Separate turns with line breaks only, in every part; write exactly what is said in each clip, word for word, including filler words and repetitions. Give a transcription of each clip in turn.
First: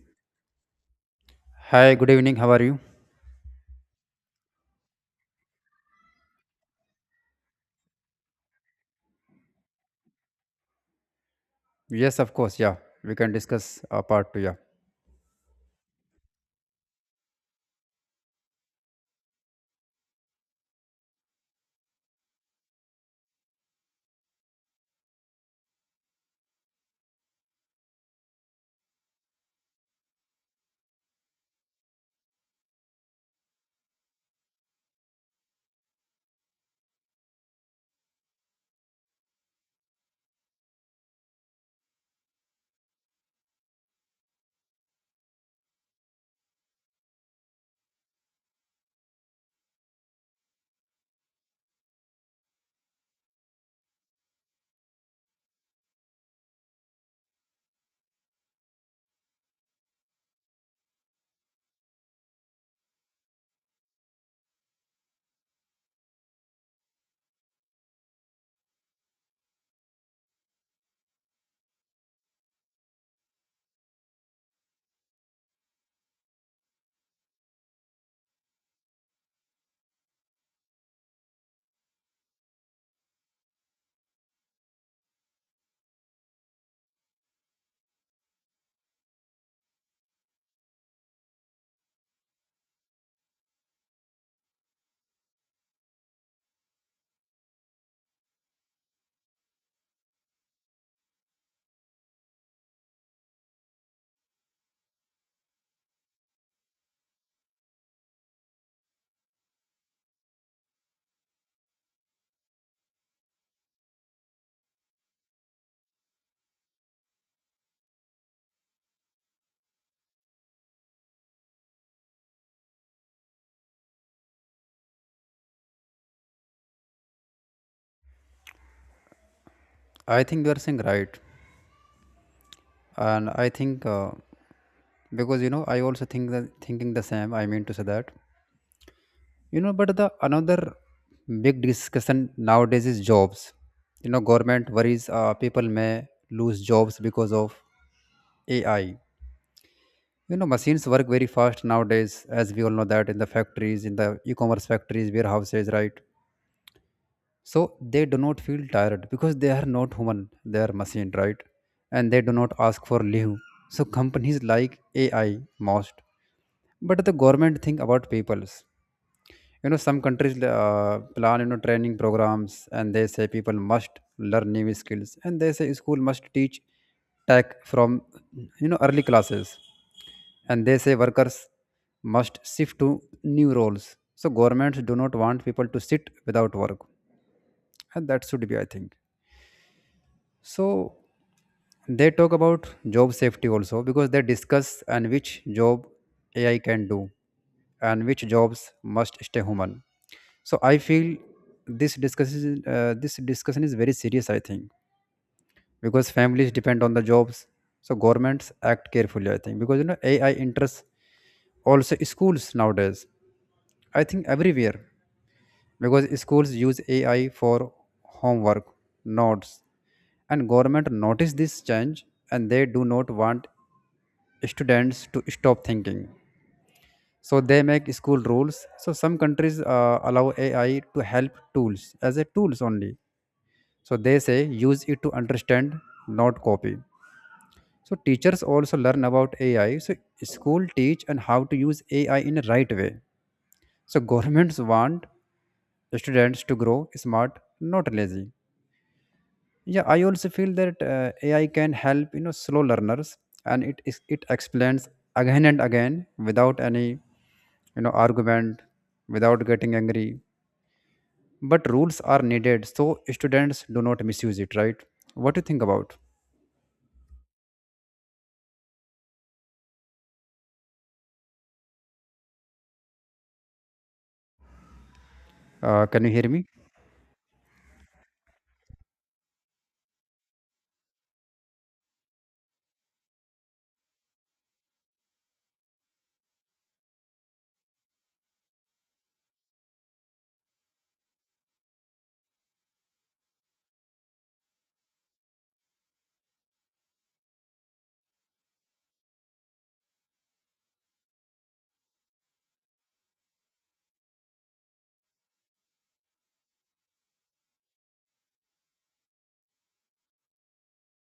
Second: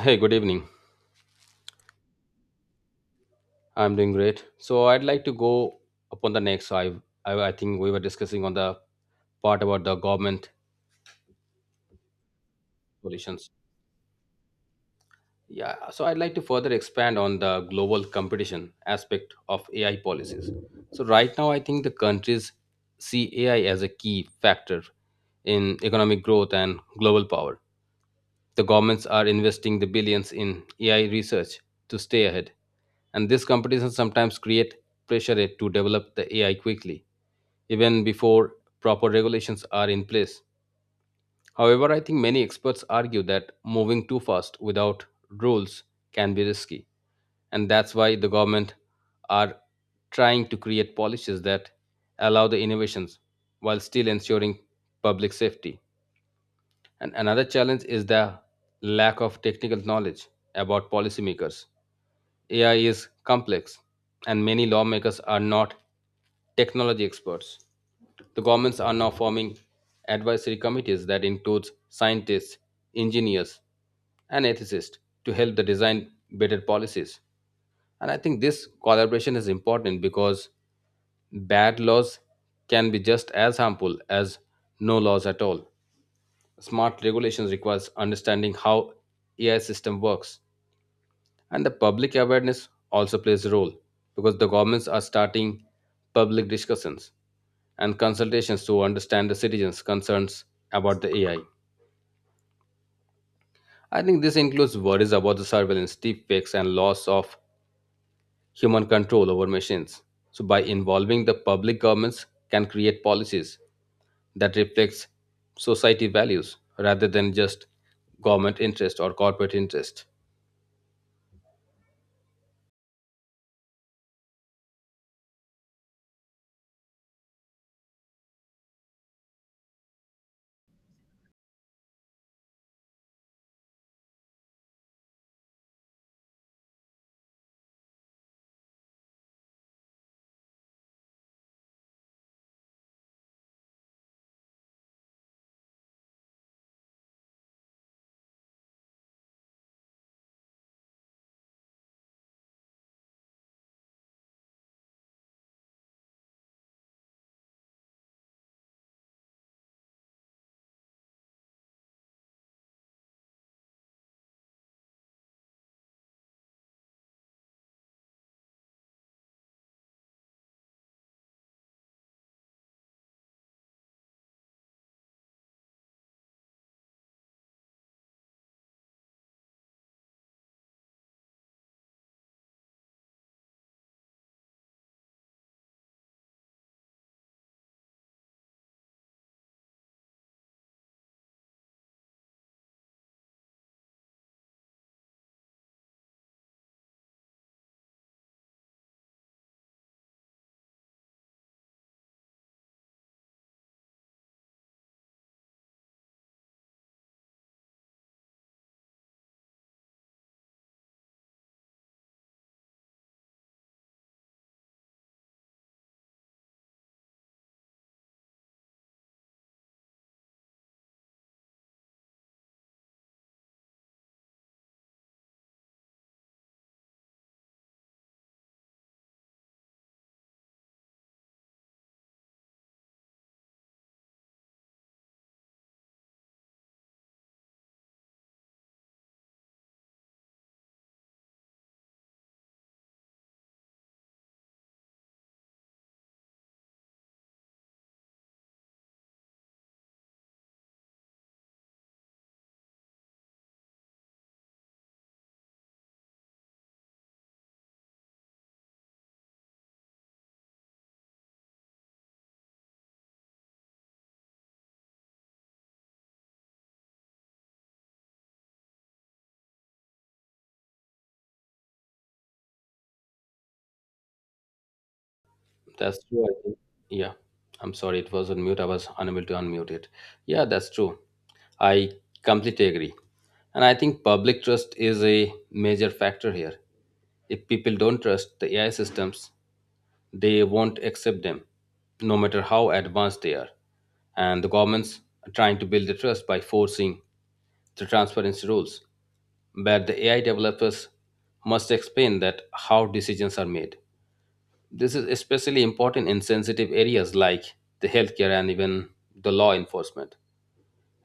Hey, good evening.
Hi, good evening. How are you?
I'm doing great. So I'd like to go upon the next. So I, I, I think we were discussing on the part about the government
Yes, of course. Yeah, we can
solutions.
discuss uh, part two. Yeah,
Yeah. So I'd like to further expand on the global competition aspect of A I policies. So right now, I think the countries see A I as a key factor in economic growth and global power. The governments are investing the billions in A I research to stay ahead, and this competition sometimes create pressure eh, to develop the A I quickly, even before proper regulations are in place. However, I think many experts argue that moving too fast without rules can be risky, and that's why the government are trying to create policies that allow the innovations while still ensuring public safety. And another challenge is the lack of technical knowledge about policymakers. A I is complex, and many lawmakers are not technology experts. The governments are now forming advisory committees that includes scientists, engineers, and ethicists to help the design better policies. And I think this collaboration is important because bad laws can be just as harmful as no laws at all. Smart regulations requires understanding how A I system works, and the public awareness also plays a role because the governments are starting public discussions and consultations to understand the citizens' concerns about the A I. I I think this includes worries about the surveillance, deepfakes, and loss of human control over machines. So, by involving the public, governments can create policies that reflects society values rather than just government interest or corporate interest.
I think you are saying right, and I think uh, because you know I also think that thinking the same. I mean to say that you know, but the another big discussion nowadays is jobs. You know, government worries uh, people may lose jobs because of A I. You know, machines work very fast nowadays, as we all know that in the factories, in the e-commerce factories, warehouses, right? So they do not feel tired because they are not human, they are machine, right? And they do not ask for leave. So companies like AI most, but the government think about peoples. you know some countries uh, plan you know training programs, and they say people must learn new skills, and they say school must teach tech from you know early classes, and they say workers must shift to new roles. So governments do not want people to sit without work, and that should be I think. So they talk about job safety also because they discuss and which job AI can do and which jobs must stay human. So I feel this discussion uh, this discussion is very serious I think because families depend on the jobs. So governments act carefully I think because you know AI interests. Also schools nowadays, I think everywhere, because schools use A I for homework, notes, and government notice this change, and they do not want students to stop thinking. So they make school rules. So some countries uh, allow A I to help tools as a tools only. So they say use it to understand, not copy. So teachers also learn about A I. So school teach and how to use A I in a right way. So governments want students to grow smart, not lazy. Yeah, I also feel that uh, AI can help you know slow learners, and it is it explains again and again without any you know argument, without getting angry. But rules are needed so students do not misuse it, right? What do you think about? Uh,
That's
can you
true,
hear
I
me?
think. Yeah, I'm sorry, it was on mute. I was unable to unmute it. Yeah, that's true. I completely agree. And I think public trust is a major factor here. If people don't trust the A I systems, they won't accept them, no matter how advanced they are. And the governments are trying to build the trust by forcing the transparency rules, where the A I developers must explain that how decisions are made. This is especially important in sensitive areas like the healthcare and even the law enforcement.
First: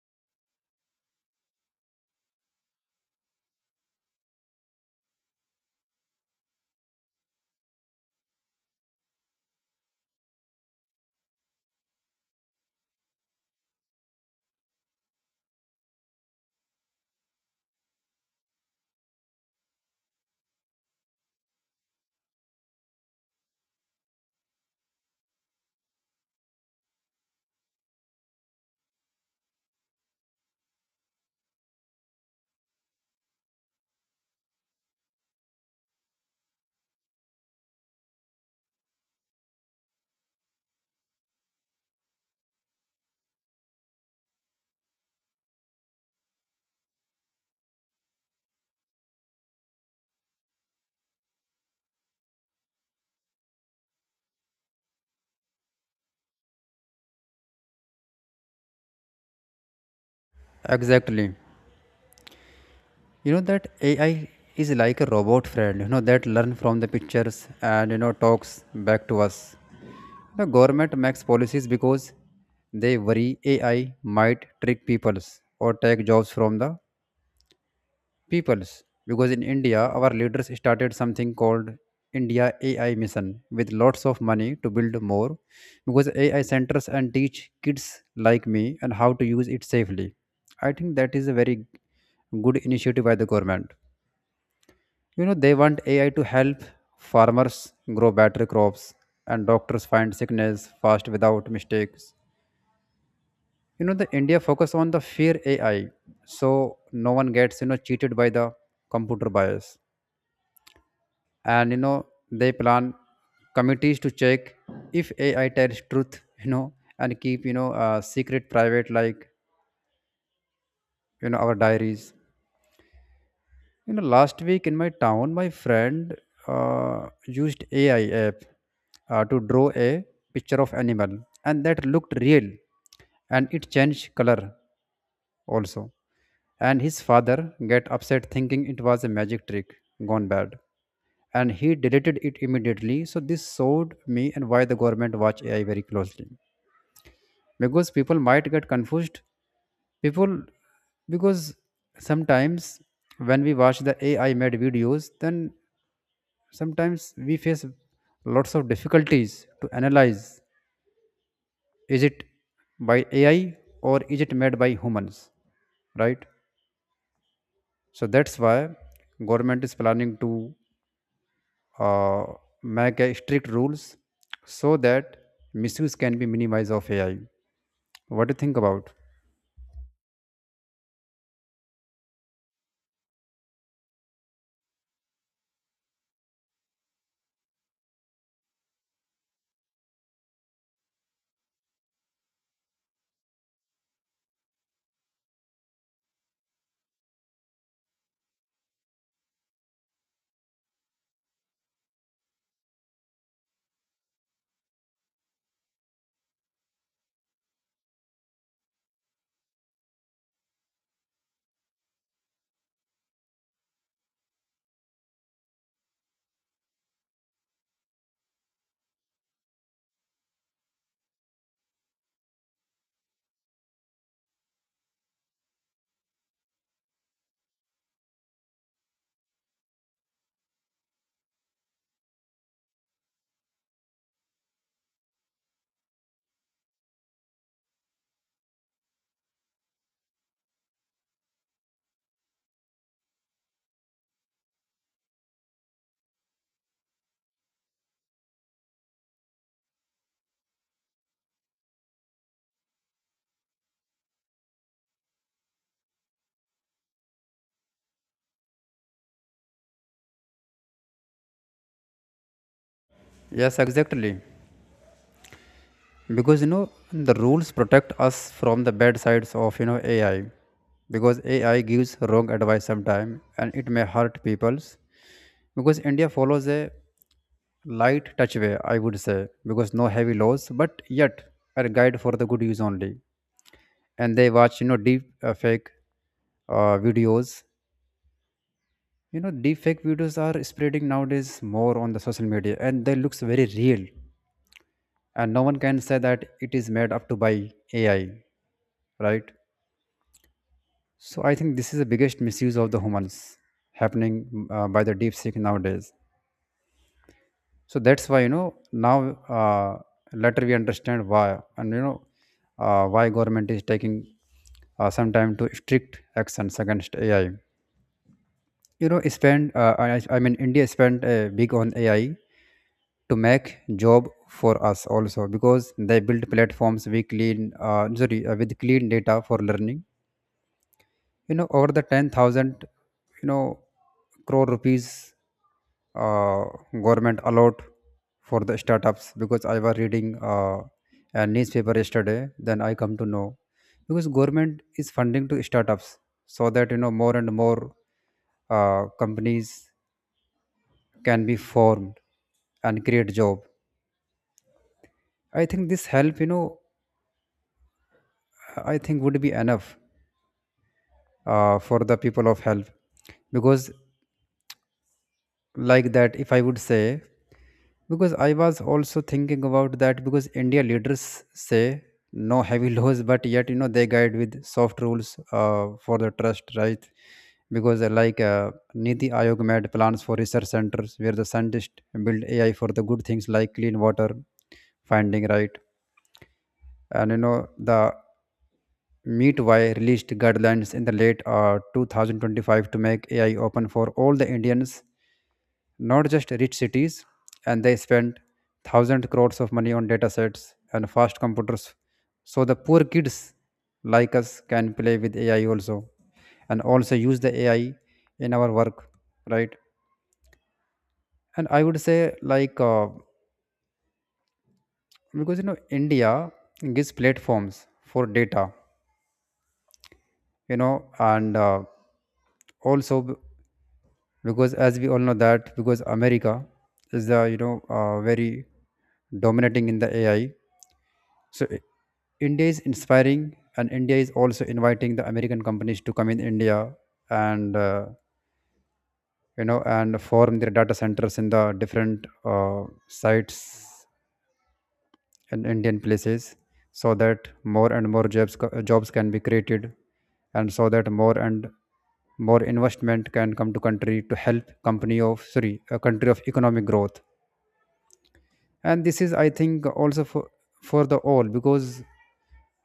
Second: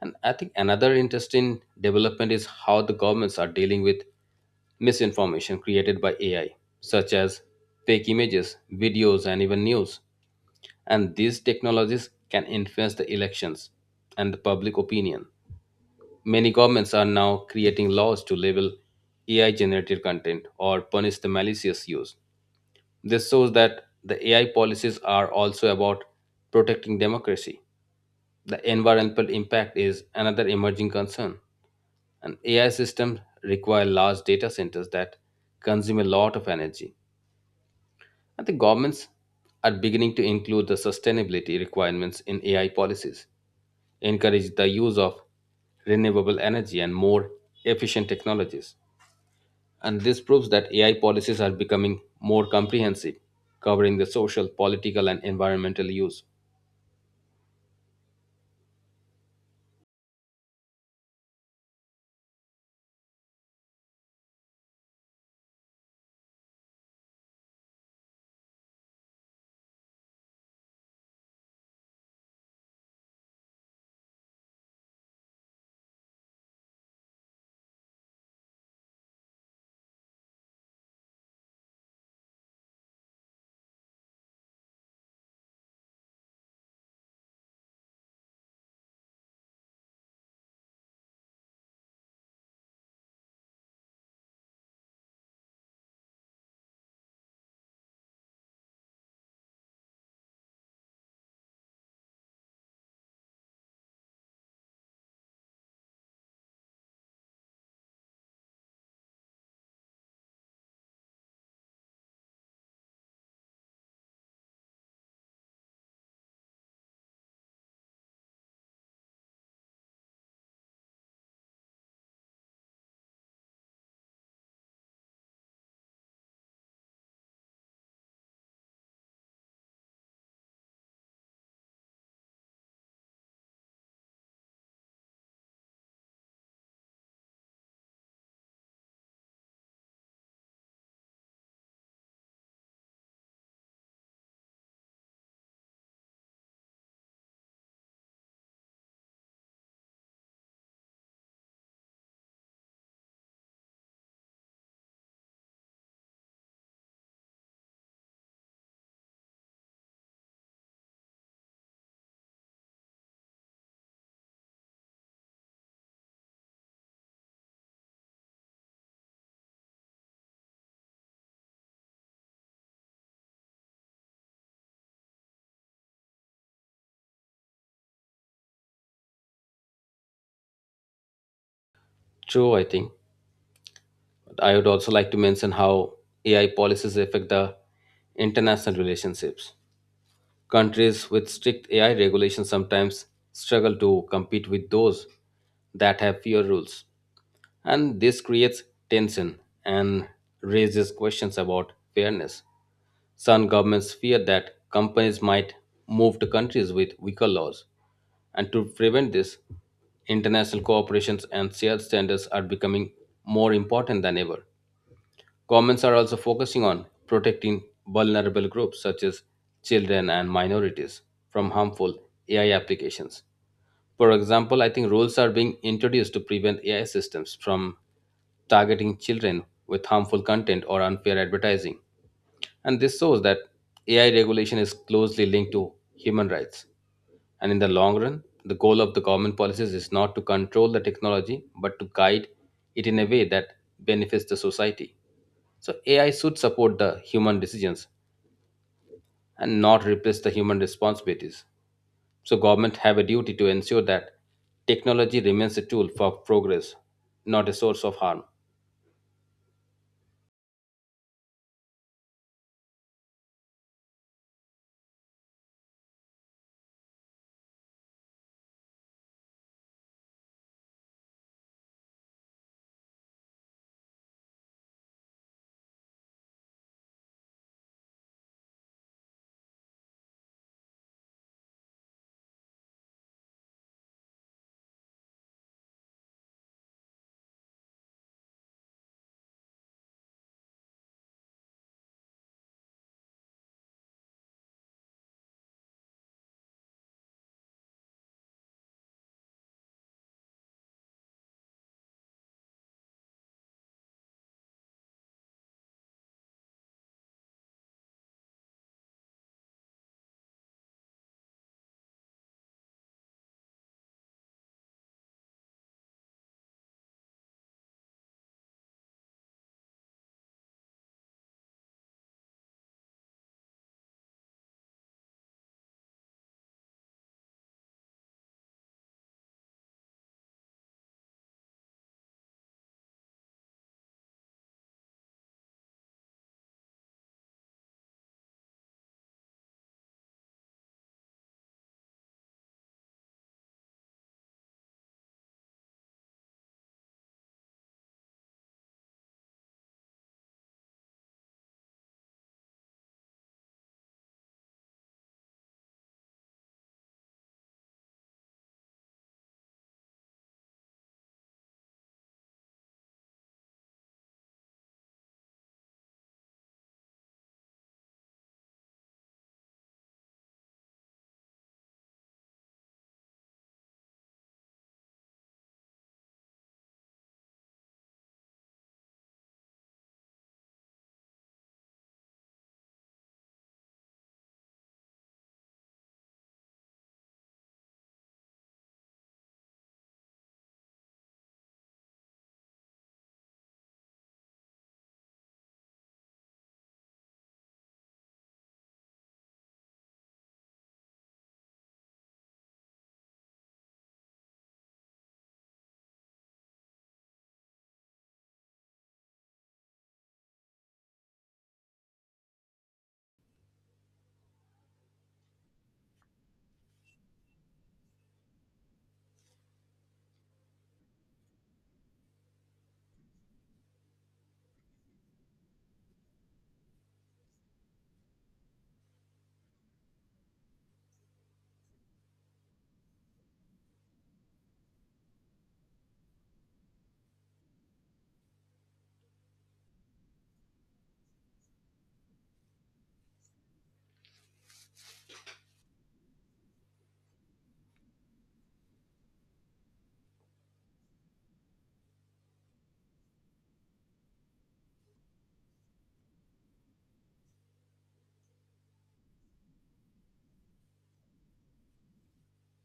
And I think another interesting development is how the governments are dealing with misinformation created by A I, such as fake images, videos, and even news. And these technologies can influence the elections and the public opinion. Many governments are now creating laws to label A I generated content or punish the malicious use. This shows that the A I policies are also about protecting democracy. The environmental impact is another emerging concern. And A I systems require large data centers that consume a lot of energy. And the governments are beginning to include the sustainability requirements in A I policies, encourage the use of renewable energy and more efficient technologies. And this proves that A I policies are becoming more comprehensive, covering the social, political, and environmental use.
Exactly. you know that AI is like a robot friend you know that learn from the pictures, and you know talks back to us. The government makes policies because they worry A I might trick peoples or take jobs from the peoples. Because in India, our leaders started something called India A I Mission with lots of money to build more because A I centers and teach kids like me and how to use it safely. I think that is a very good initiative by the government. You know, they want A I to help farmers grow better crops and doctors find sickness fast without mistakes. you know the India focus on the fear AI. So no one gets you know cheated by the computer bias. And you know they plan committees to check if AI tells truth, you know and keep you know uh, secret private like you know our diaries. you know last week in my town, my friend uh, used AI app uh, to draw a picture of animal, and that looked real, and it changed color also, and his father get upset thinking it was a magic trick gone bad, and he deleted it immediately. So this showed me and why the government watch AI very closely because people might get confused. People, because sometimes when we watch the AI made videos, then sometimes we face lots of difficulties to analyze is it by AI or is it made by humans, right? So that's why government is planning to uh, make a strict rules so that misuse can be minimized of A I. What do you think about?
True, I think. But I would also like to mention how A I policies affect the international relationships. Countries with strict A I regulations sometimes struggle to compete with those that have fewer rules. And this creates tension and raises questions about fairness. Some governments fear that companies might move to countries with weaker laws. And to prevent this, international cooperations and shared standards are becoming more important than ever. Governments are also focusing on protecting vulnerable groups such as children and minorities from harmful A I applications. For example, I think rules are being introduced to prevent A I systems from targeting children with harmful content or unfair advertising. And this shows that A I regulation is closely linked to human rights. And in the long run, the goal of the government policies is not to control the technology, but to guide it in a way that benefits the society. So A I should support the human decisions and not replace the human responsibilities. So government have a duty to ensure that technology remains a tool for progress, not a source of harm.
Yes, exactly. Because you know the rules protect us from the bad sides of you know A I. Because A I gives wrong advice sometimes, and it may hurt people's. Because India follows a light touch way, I would say, because no heavy laws, but yet are guide for the good use only. And they watch you know deep uh, fake uh, videos. you know deep fake videos are spreading nowadays more on the social media, and they looks very real, and no one can say that it is made up to by AI, right? So I think this is the biggest misuse of the humans happening uh, by the deep seek nowadays. So that's why you know now uh, later we understand why, and you know uh, why government is taking uh, some time to strict actions against AI. you know spend uh, I, I mean India spent uh, big on AI to make job for us also because they build platforms we clean uh, sorry uh, with clean data for learning. you know over the ten thousand you know crore rupees uh, government allowed for the startups because I was reading uh, a newspaper yesterday, then I come to know because government is funding to startups, so that you know more and more uh, companies can be formed and create job. I think this help, you know, I think would be enough uh, for the people of help because, like that, if I would say, because I was also thinking about that because India leaders say no heavy laws, but yet, you know, they guide with soft rules uh, for the trust, right? Because, uh, like, uh, Niti Ayog made plans for research centers where the scientists build A I for the good things like clean water finding, right? And you know the Meetwai released guidelines in the late uh, two thousand twenty-five to make A I open for all the Indians, not just rich cities, and they spent thousand crores of money on datasets and fast computers, so the poor kids like us can play with A I also, and also use the A I in our work, right? And I would say like uh, because you know India gives platforms for data, you know and uh, also b- because as we all know that because America is the you know uh, very dominating in the AI. So I- India is inspiring, and India is also inviting the American companies to come in India, and uh, you know and form their data centers in the different uh, sites in Indian places so that more and more jobs, co- jobs can be created, and so that more and more investment can come to country to help company of sorry a country of economic growth. And this is I think also for for the all because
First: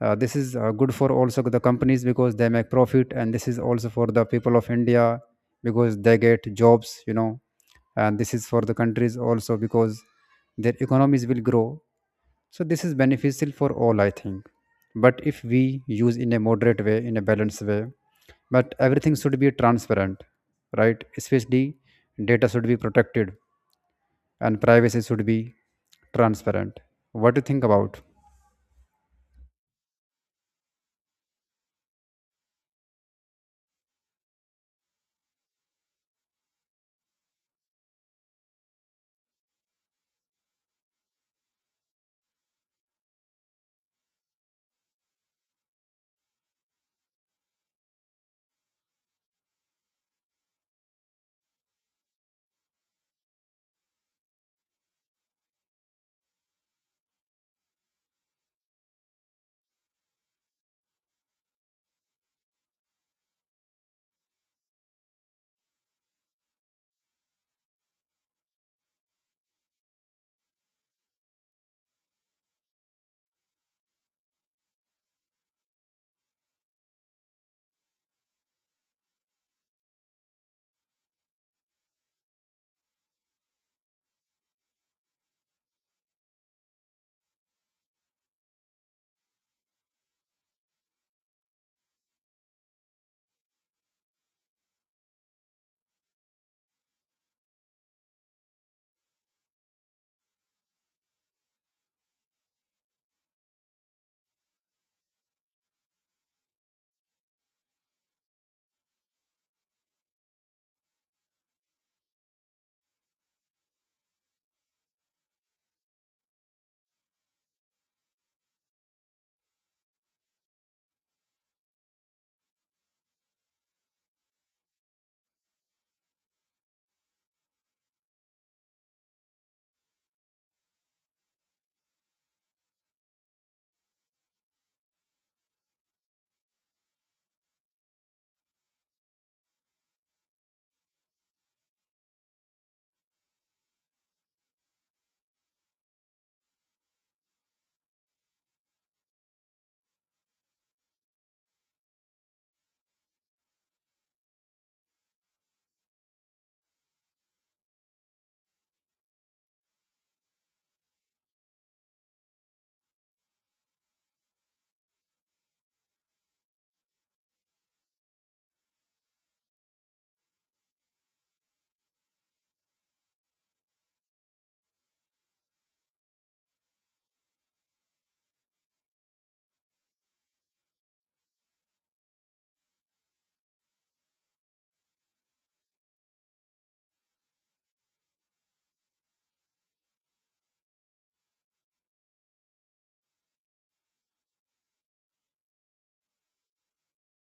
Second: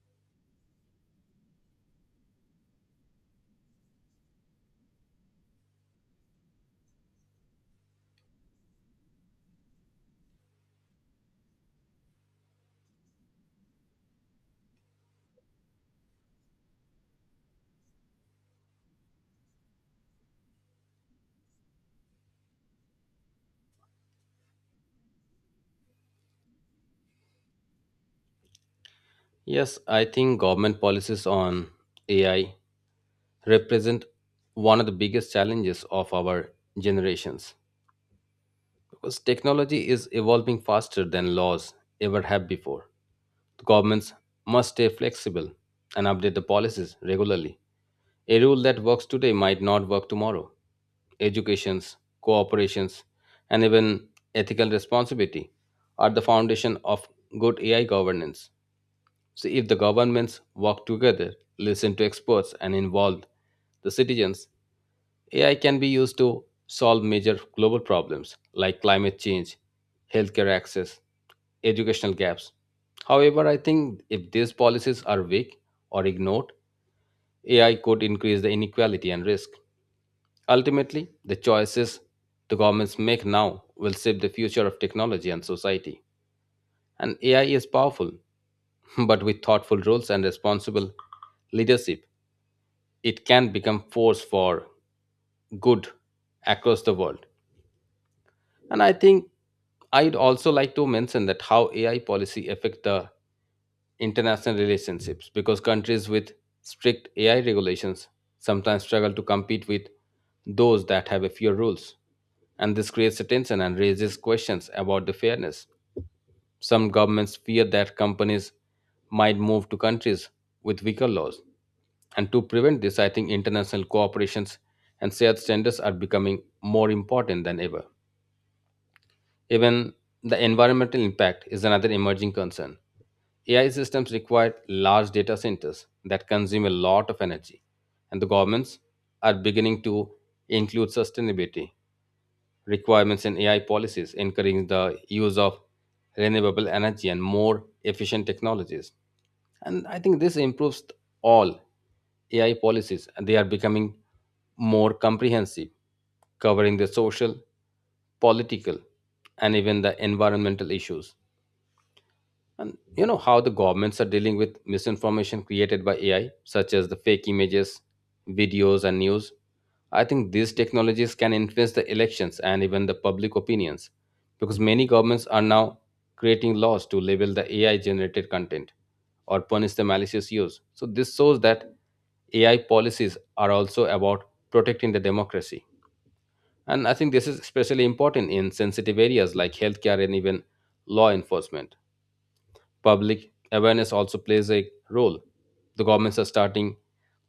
uh, this is uh, good for also the companies because they make profit, and this is also for the people of India because they get jobs, you know and this is for the countries also because their economies will grow. So this is beneficial for all, I think. But if we use in a moderate way, in a balanced way, but everything should be transparent, right? Especially data should be protected, and privacy should be transparent. What do you think about?
Yes, I think government policies on A I represent one of the biggest challenges of our generations because technology is evolving faster than laws ever have before. The governments must stay flexible and update the policies regularly. A rule that works today might not work tomorrow. Educations, cooperations, and even ethical responsibility are the foundation of good A I governance. So, if the governments work together, listen to experts, and involve the citizens, A I can be used to solve major global problems like climate change, healthcare access, educational gaps. However, I think if these policies are weak or ignored, A I could increase the inequality and risk. Ultimately, the choices the governments make now will shape the future of technology and society. And A I is powerful, but with thoughtful rules and responsible leadership, it can become force for good across the world. And I think I'd also like to mention that how A I policy affect the international relationships because countries with strict A I regulations sometimes struggle to compete with those that have a fewer rules. And this creates a tension and raises questions about the fairness. Some governments fear that companies might move to countries with weaker laws. And to prevent this, I think international cooperations and shared standards are becoming more important than ever. Even the environmental impact is another emerging concern. A I systems require large data centers that consume a lot of energy, and the governments are beginning to include sustainability requirements in A I policies, encouraging the use of renewable energy and more efficient technologies. And I think this improves all AI policies, and they are becoming more comprehensive, covering the social, political, and even the environmental issues. And you know how the governments are dealing with misinformation created by A I, such as the fake images, videos, and news. I think these technologies can influence the elections and even the public opinions because many governments are now creating laws to label the A I generated content or punish the malicious use. So, this shows that A I policies are also about protecting the democracy. And I think this is especially important in sensitive areas like healthcare and even law enforcement. Public awareness also plays a role. The governments are starting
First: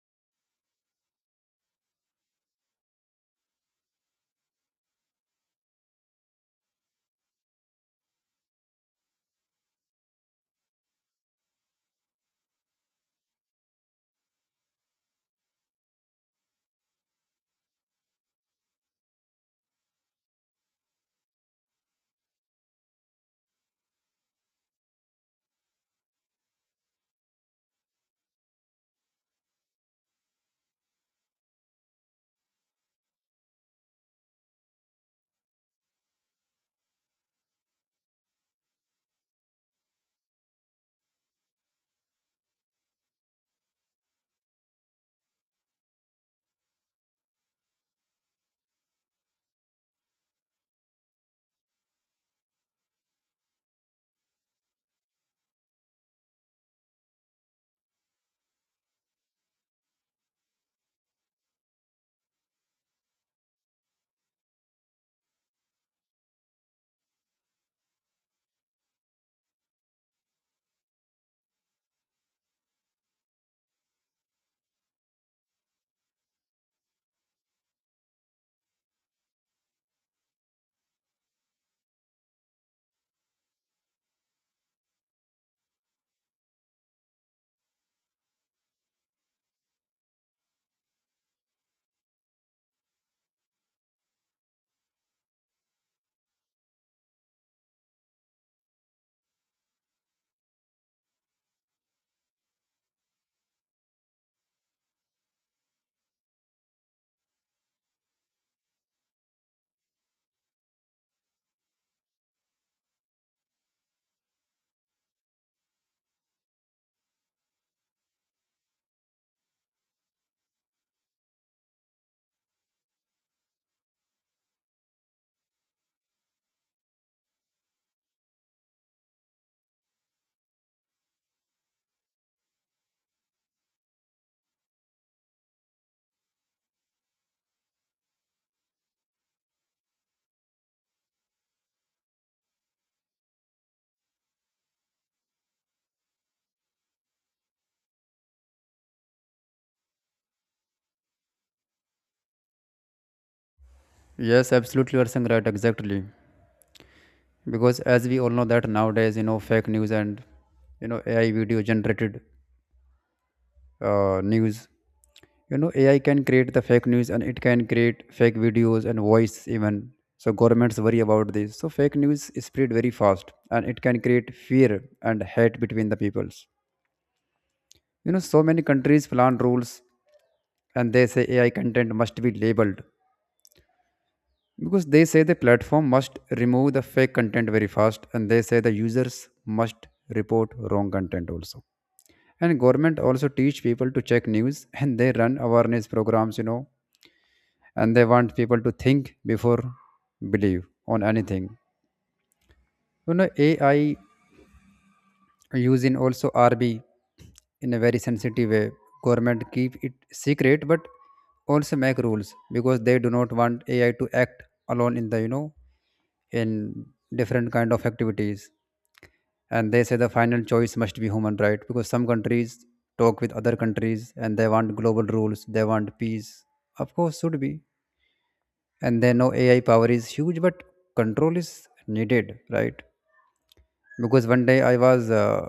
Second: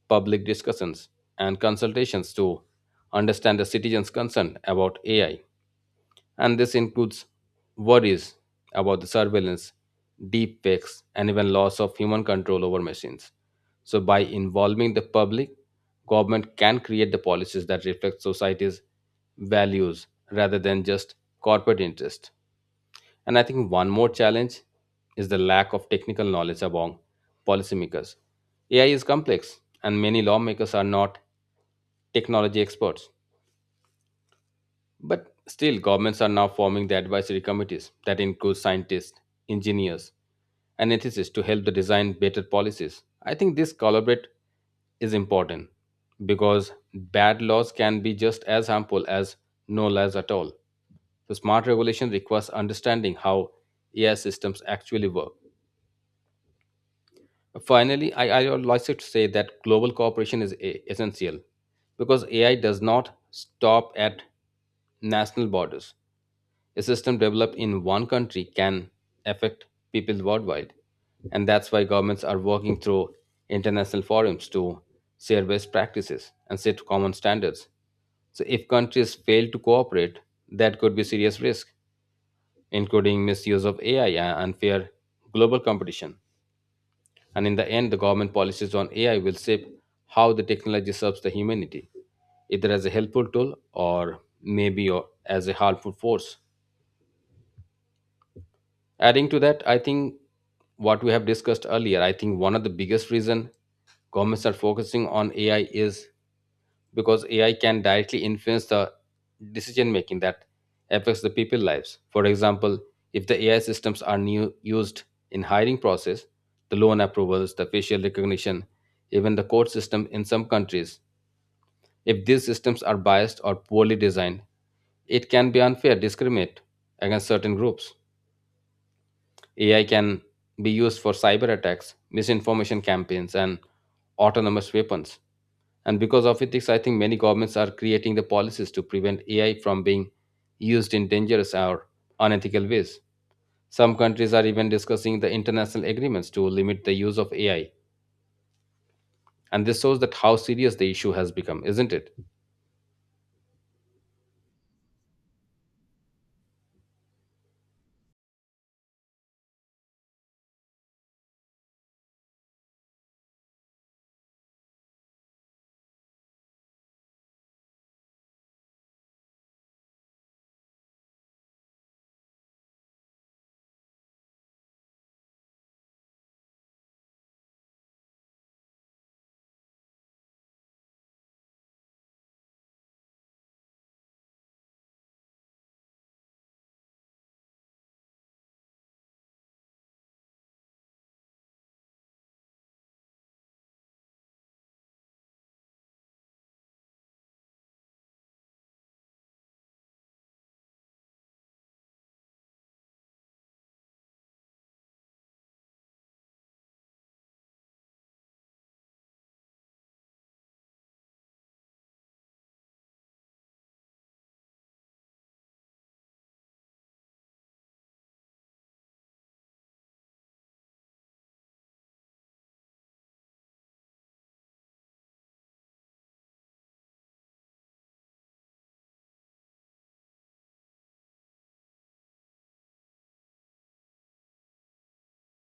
public discussions and consultations to understand the citizens' concern about A I. And this includes worries about the surveillance, deep fakes, and even loss of human control over machines. So by involving the public, government can create the policies that reflect society's values rather than just corporate interests. And I think one more challenge is the lack of technical knowledge among policymakers. A I is complex, and many lawmakers are not technology experts. But still, governments are now forming the advisory committees that include scientists, engineers, and ethicists to help the design better policies. I think this collaborate is important because bad laws can be just as harmful as no laws at all. So smart regulation requires understanding how A I systems actually work. Finally, I, I would like to say that global cooperation is e- essential because A I does not stop at national borders. A system developed in one country can affect people worldwide. And that's why governments are working through international forums to share best practices and set common standards. So, if countries fail to cooperate, that could be serious risk, including misuse of A I and unfair global competition. And in the end, the government policies on A I will shape how the technology serves the humanity, either as a helpful tool or maybe or as a harmful force. Adding to that, I think what we have discussed earlier, I think one of the biggest reason governments are focusing on A I is because A I can directly influence the decision making that affects the people lives. For example, if the A I systems are new, used in hiring process, the loan approvals, the facial recognition, even the court system in some countries, if these systems are biased or poorly designed, it can be unfair discriminate against certain groups. A I can be used for cyber attacks, misinformation campaigns, and autonomous weapons. And because of ethics, I think many governments are creating the policies to prevent A I from being used in dangerous or unethical ways. Some countries are even discussing the international agreements to limit the use of A I. And this shows that how serious the issue has become, isn't it?
Yes, absolutely, you are saying right, exactly. Because as we all know that nowadays, you know, fake news, and you know A I video generated uh, news. you know AI can create the fake news, and it can create fake videos and voice even. So governments worry about this. So fake news is spread very fast, and it can create fear and hate between the peoples. you know so many countries plan rules, and they say AI content must be labeled because they say the platform must remove the fake content very fast, and they say the users must report wrong content also. And government also teach people to check news, and they run awareness programs, you know and they want people to think before believe on anything. you know AI use in also rb in a very sensitive way. Government keep it secret but also make rules because they do not want AI to act alone in the you know in different kind of activities. And they say the final choice must be human, right? Because some countries talk with other countries, and they want global rules. They want peace, of course should be, and they know AI power is huge but control is needed, right? Because one day I was uh,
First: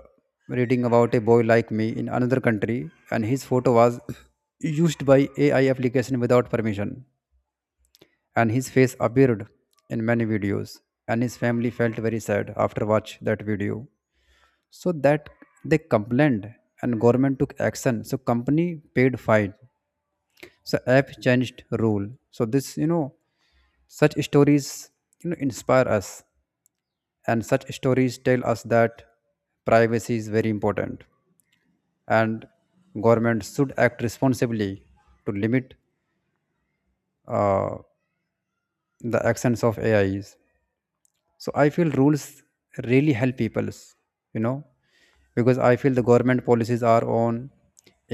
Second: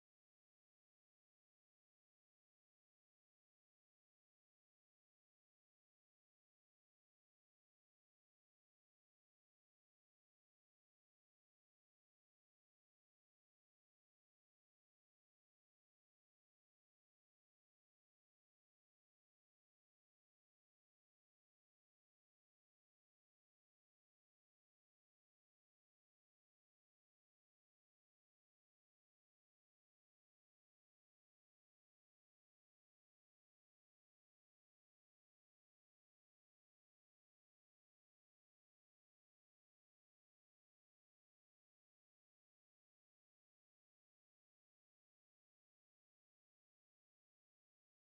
reading about a boy like me in another country, and his photo was used by AI application without permission, and his face appeared in many videos, and his family felt very sad after watch that video. So that they complained, and government took action. So company paid fine. So app changed rule. So this you know such stories you know inspire us, and such stories tell us that privacy is very important, and government should act responsibly to limit uh, the actions of A Is. So I feel rules really help people. you know because I feel the government policies are on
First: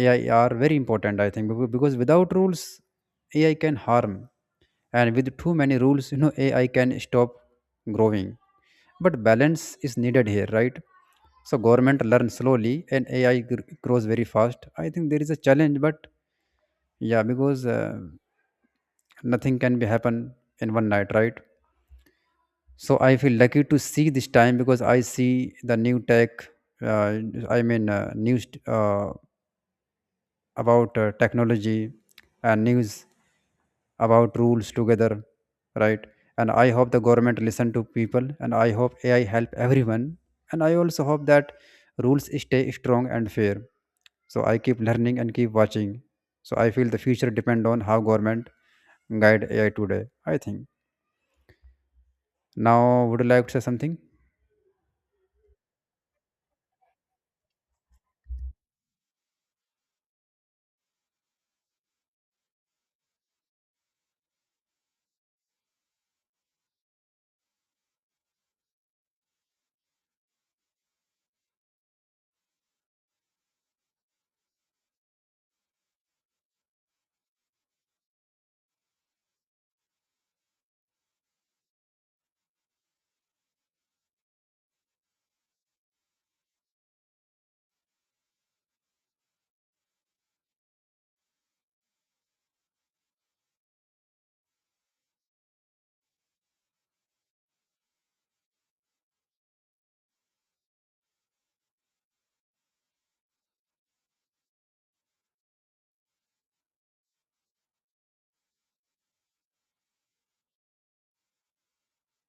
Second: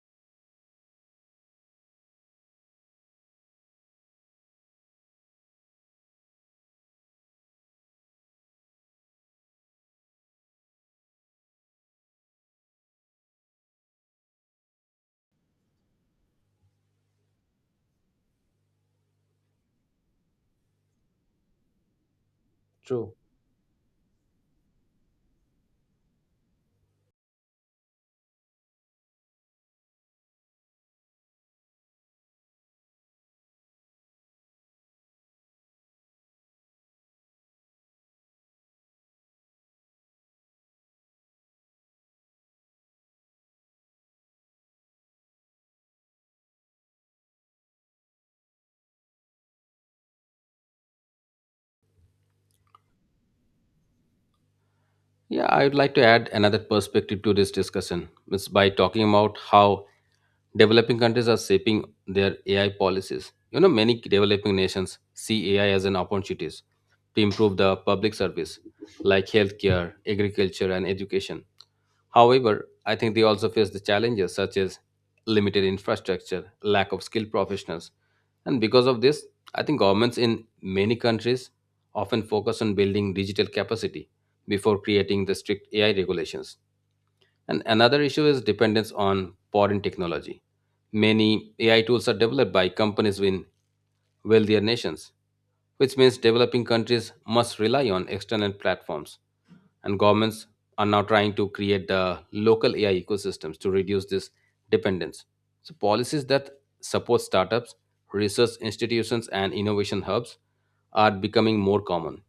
AI are very important I think, becau- because without rules AI can harm, and With too many rules, you know, AI can stop growing, but balance is needed here, right? So government learns slowly and ai gr- grows very fast. I think there is a challenge, but yeah, because uh, nothing can be happen in one night, right? So I
True.
feel lucky to see this time because I see the new tech uh, I mean uh, news uh, about uh, technology and news about rules together, right? And I hope the government listen to people and I hope AI help everyone. And I also hope that rules stay strong and fair, so I keep learning and keep watching. So I feel the future depend on how government guide AI today, I think. Now, would you like to say something?
Yeah, I would like to add another perspective to this discussion. It's by talking about how developing countries are shaping their A I policies. You know, many developing nations see A I as an opportunity to improve the public service like healthcare, agriculture, and education. However, I think they also face the challenges such as limited infrastructure, lack of skilled professionals, and because of this, I think governments in many countries often focus on building digital capacity before creating the strict A I regulations. And another issue is dependence on foreign technology. Many A I tools are developed by companies in wealthier nations, which means developing countries must rely on external platforms and governments are now trying to create the local A I ecosystems to reduce this dependence. So policies that support startups, research institutions, and innovation hubs are becoming more common.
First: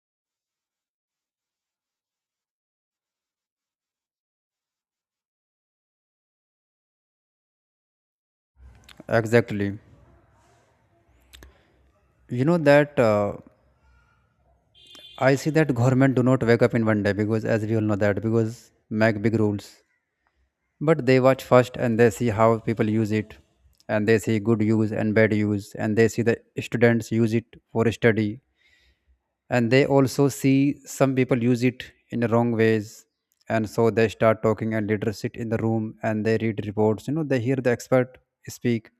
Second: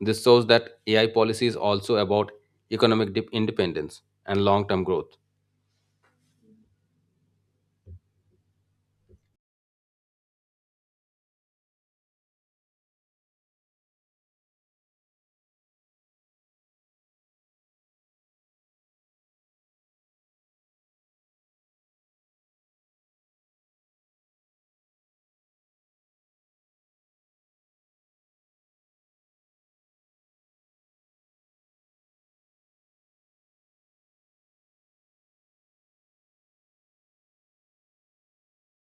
This shows that A I policy is also about economic dip- independence and long-term growth.
Exactly. You know that, uh, I see that government do not wake up in one day, because as we all know that, because make big rules. But they watch first and they see how people use it, and they see good use and bad use, and they see the students use it for study, and they also see some people use it in the wrong ways. And so they start talking and leaders sit in the room and they read reports, you know, they hear the expert speak.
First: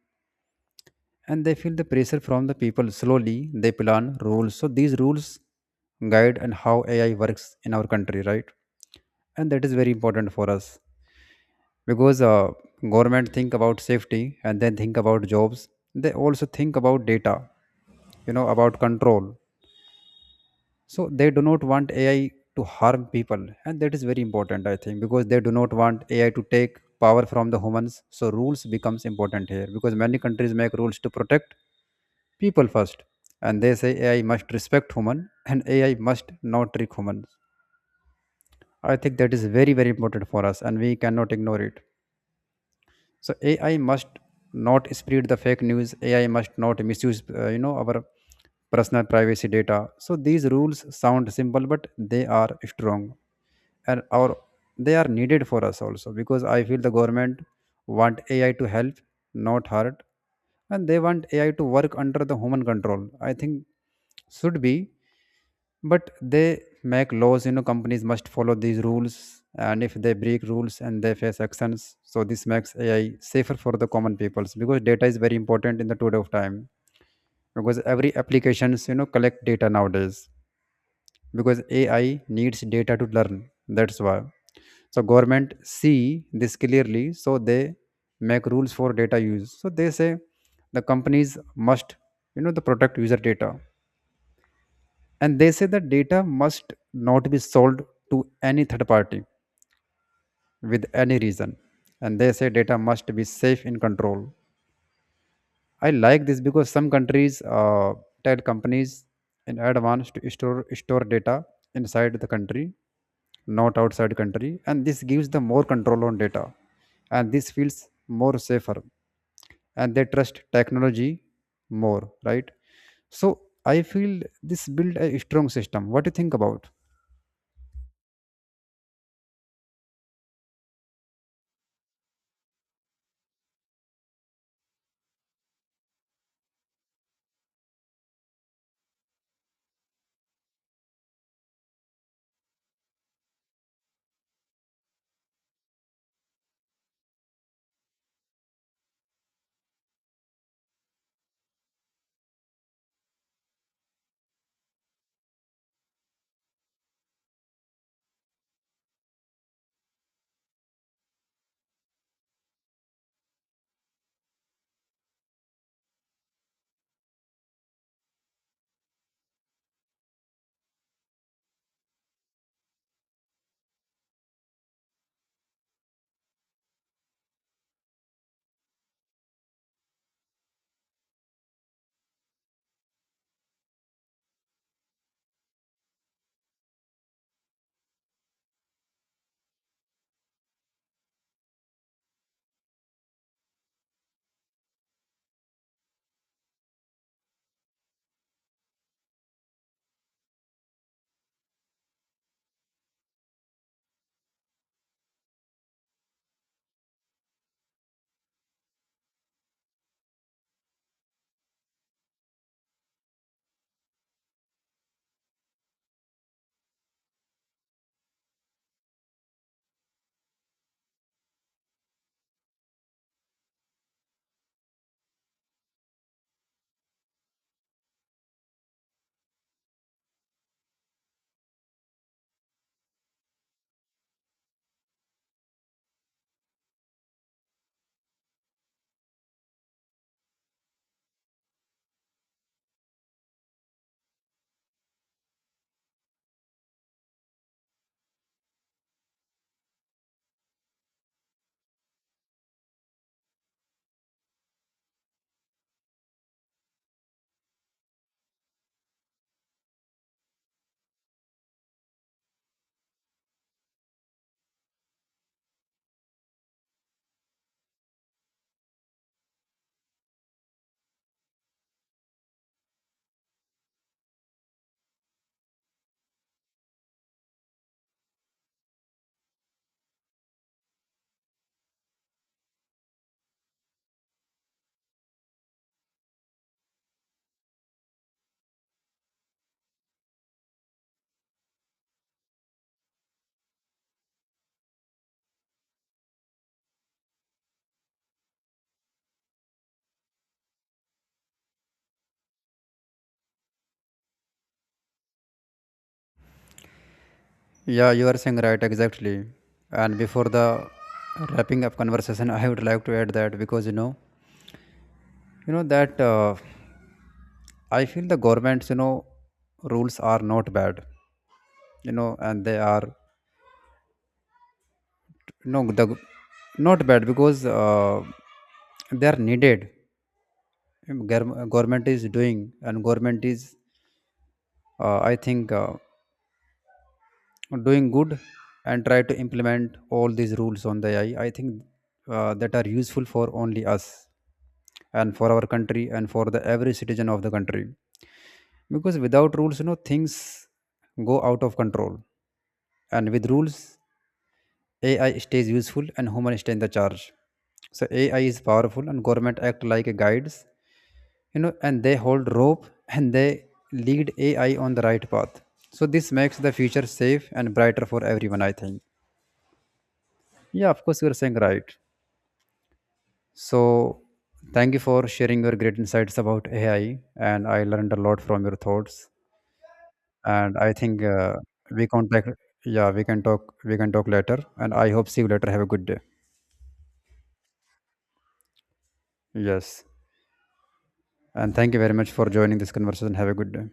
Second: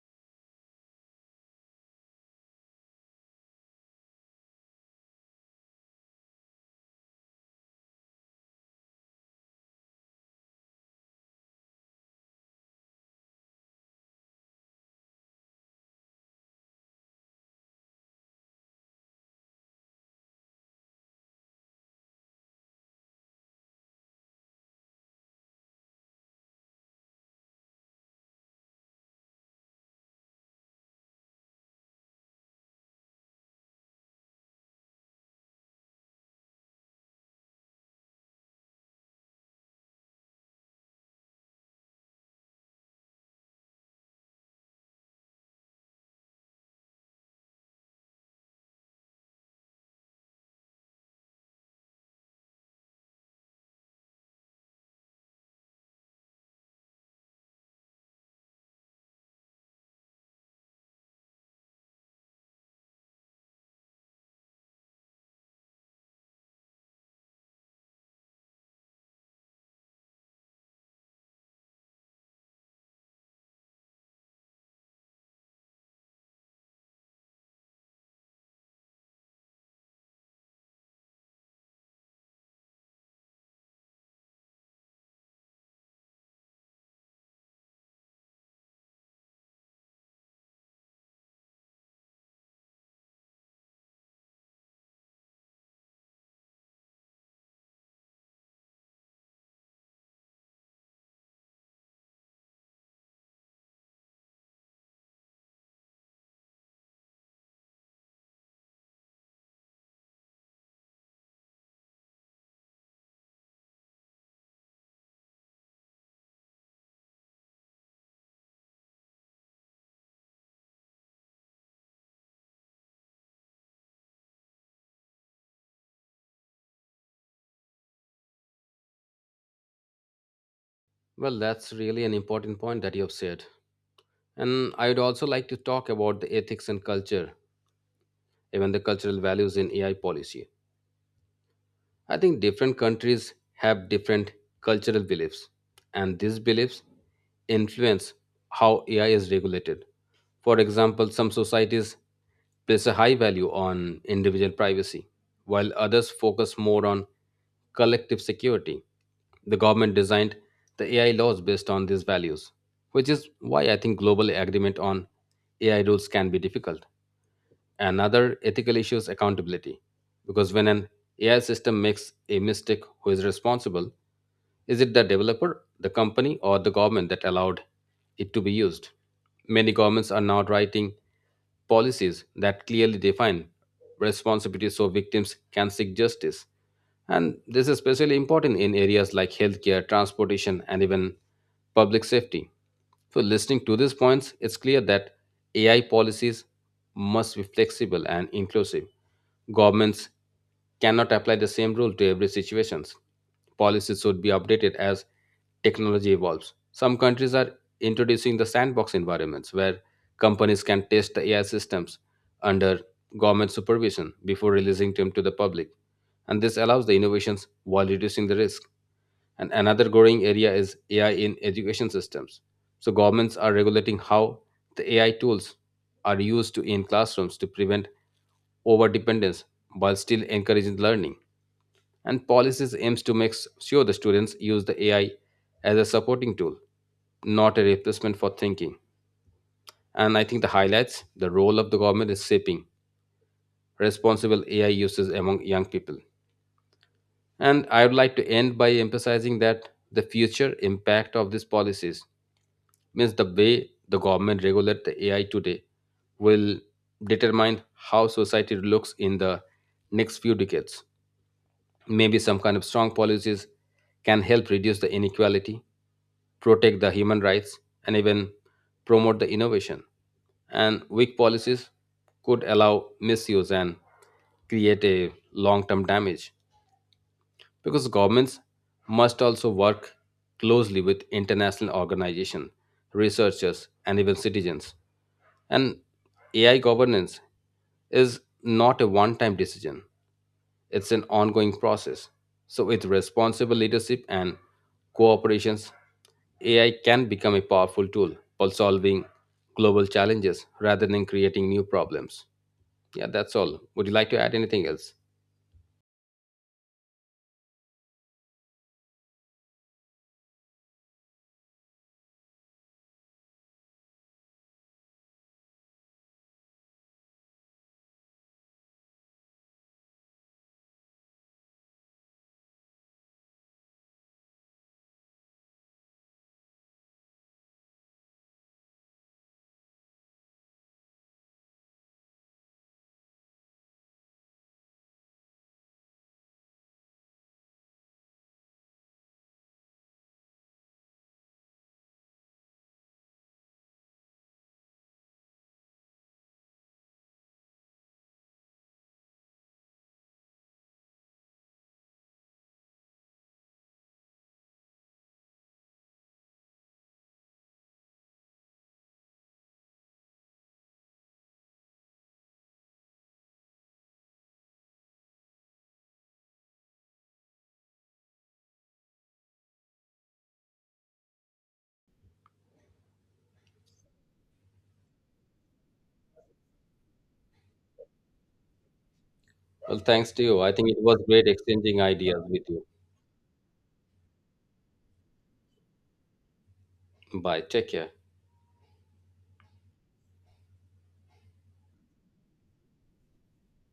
And they feel the pressure from the people. Slowly they plan rules, so these rules guide and how AI works in our country, right? And that is very important for us, because uh, government think about safety, and then think about jobs. They also think about data, you know, about control. So they do not want AI to harm people, and that is very important, I think, because they do not want AI to take power from the humans. So rules becomes important here because many countries make rules to protect people first, and they say AI must respect human and AI must not trick humans. I think that is very, very important for us and we cannot ignore it. So AI must not spread the fake news, AI must not misuse, uh, you know, our personal privacy data. So these rules sound simple, but they are strong, and our, they are needed for us also, because I feel the government want AI to help, not hurt. And they want AI to work under the human control, I think, should be. But they make laws, you know, companies must follow these rules, and if they break rules, and they face actions. So this makes AI safer for the common peoples, because data is very important in the today of time, because every applications, you know, collect data nowadays, because AI needs data to learn, that's why. So government see this clearly, so they make rules for data use, so they say the companies must, you know, the protect user data. And they say that data must not be sold to any third party with any reason. And they say data must be safe in control. I like this because some countries uh, tell companies in advance to store store data inside the country, not outside country, and this gives them more control on data. And this feels more safer, and they trust technology more, right? So I feel this build a strong system. What do you think about?
Well, that's really an important point that you have said. And I would also like to talk about the ethics and culture, even the cultural values in A I policy. I think different countries have different cultural beliefs, and these beliefs influence how A I is regulated. For example, some societies place a high value on individual privacy, while others focus more on collective security. The government designed the A I laws based on these values, which is why I think global agreement on A I rules can be difficult. Another ethical issue is accountability, because when an A I system makes a mistake, who is responsible? Is it the developer, the company, or the government that allowed it to be used? Many governments are now writing policies that clearly define responsibilities so victims can seek justice. And this is especially important in areas like healthcare, transportation, and even public safety. So, listening to these points, it's clear that A I policies must be flexible and inclusive. Governments cannot apply the same rule to every situation. Policies should be updated as technology evolves. Some countries are introducing the sandbox environments where companies can test the A I systems under government supervision before releasing them to the public. And this allows the innovations while reducing the risk. And another growing area is A I in education systems. So governments are regulating how the A I tools are used to in classrooms to prevent over dependence while still encouraging learning, and policies aims to make sure the students use the AI as a supporting tool, not a replacement for thinking. And I think the highlights the role of the government is shaping responsible AI uses among young people. And I would like to end by emphasizing that the future impact of these policies means the way the government regulate the AI today will determine how society looks in the next few decades. Maybe some kind of strong policies can help reduce the inequality, protect the human rights, and even promote the innovation. And weak policies could allow misuse and create a long term damage because governments must also work closely with international organizations, researchers, and even citizens. And A I governance is not a one time decision. It's an ongoing process. So, with responsible leadership and cooperations, A I can become a powerful tool for solving global challenges rather than creating new problems. Yeah, that's all. Would you like to add anything else?
Yeah, you are saying right, exactly. And before the wrapping up conversation, I would like to add that, because you know, you know that, uh, I feel the government's, you know, rules are not bad, you know, and they are, you know, the not bad, because uh, they are needed. Gov- Government is doing, and government is, uh, I think, uh, doing good and try to implement all these rules on the A I. I I think uh, that are useful for only us and for our country and for the every citizen of the country. Because without rules, you know, things go out of control, and with rules, AI stays useful and human stay in the charge. So AI is powerful and government act like a guides, you know, and they hold rope and they lead AI on the right path. So this makes the future safe and brighter for everyone, I think. Yeah, of course, you're saying right. So, thank you for sharing your great insights about A I, and I learned a lot from your thoughts.
Well, thanks to you. I
And
think
I
it was
think
great
uh,
exchanging
we
ideas
contact,
with you.
yeah, we can talk, we can talk later. And I hope see you later. Have a good day.
Bye. Take care.
Yes, and thank you very much for joining this conversation. Have a good day.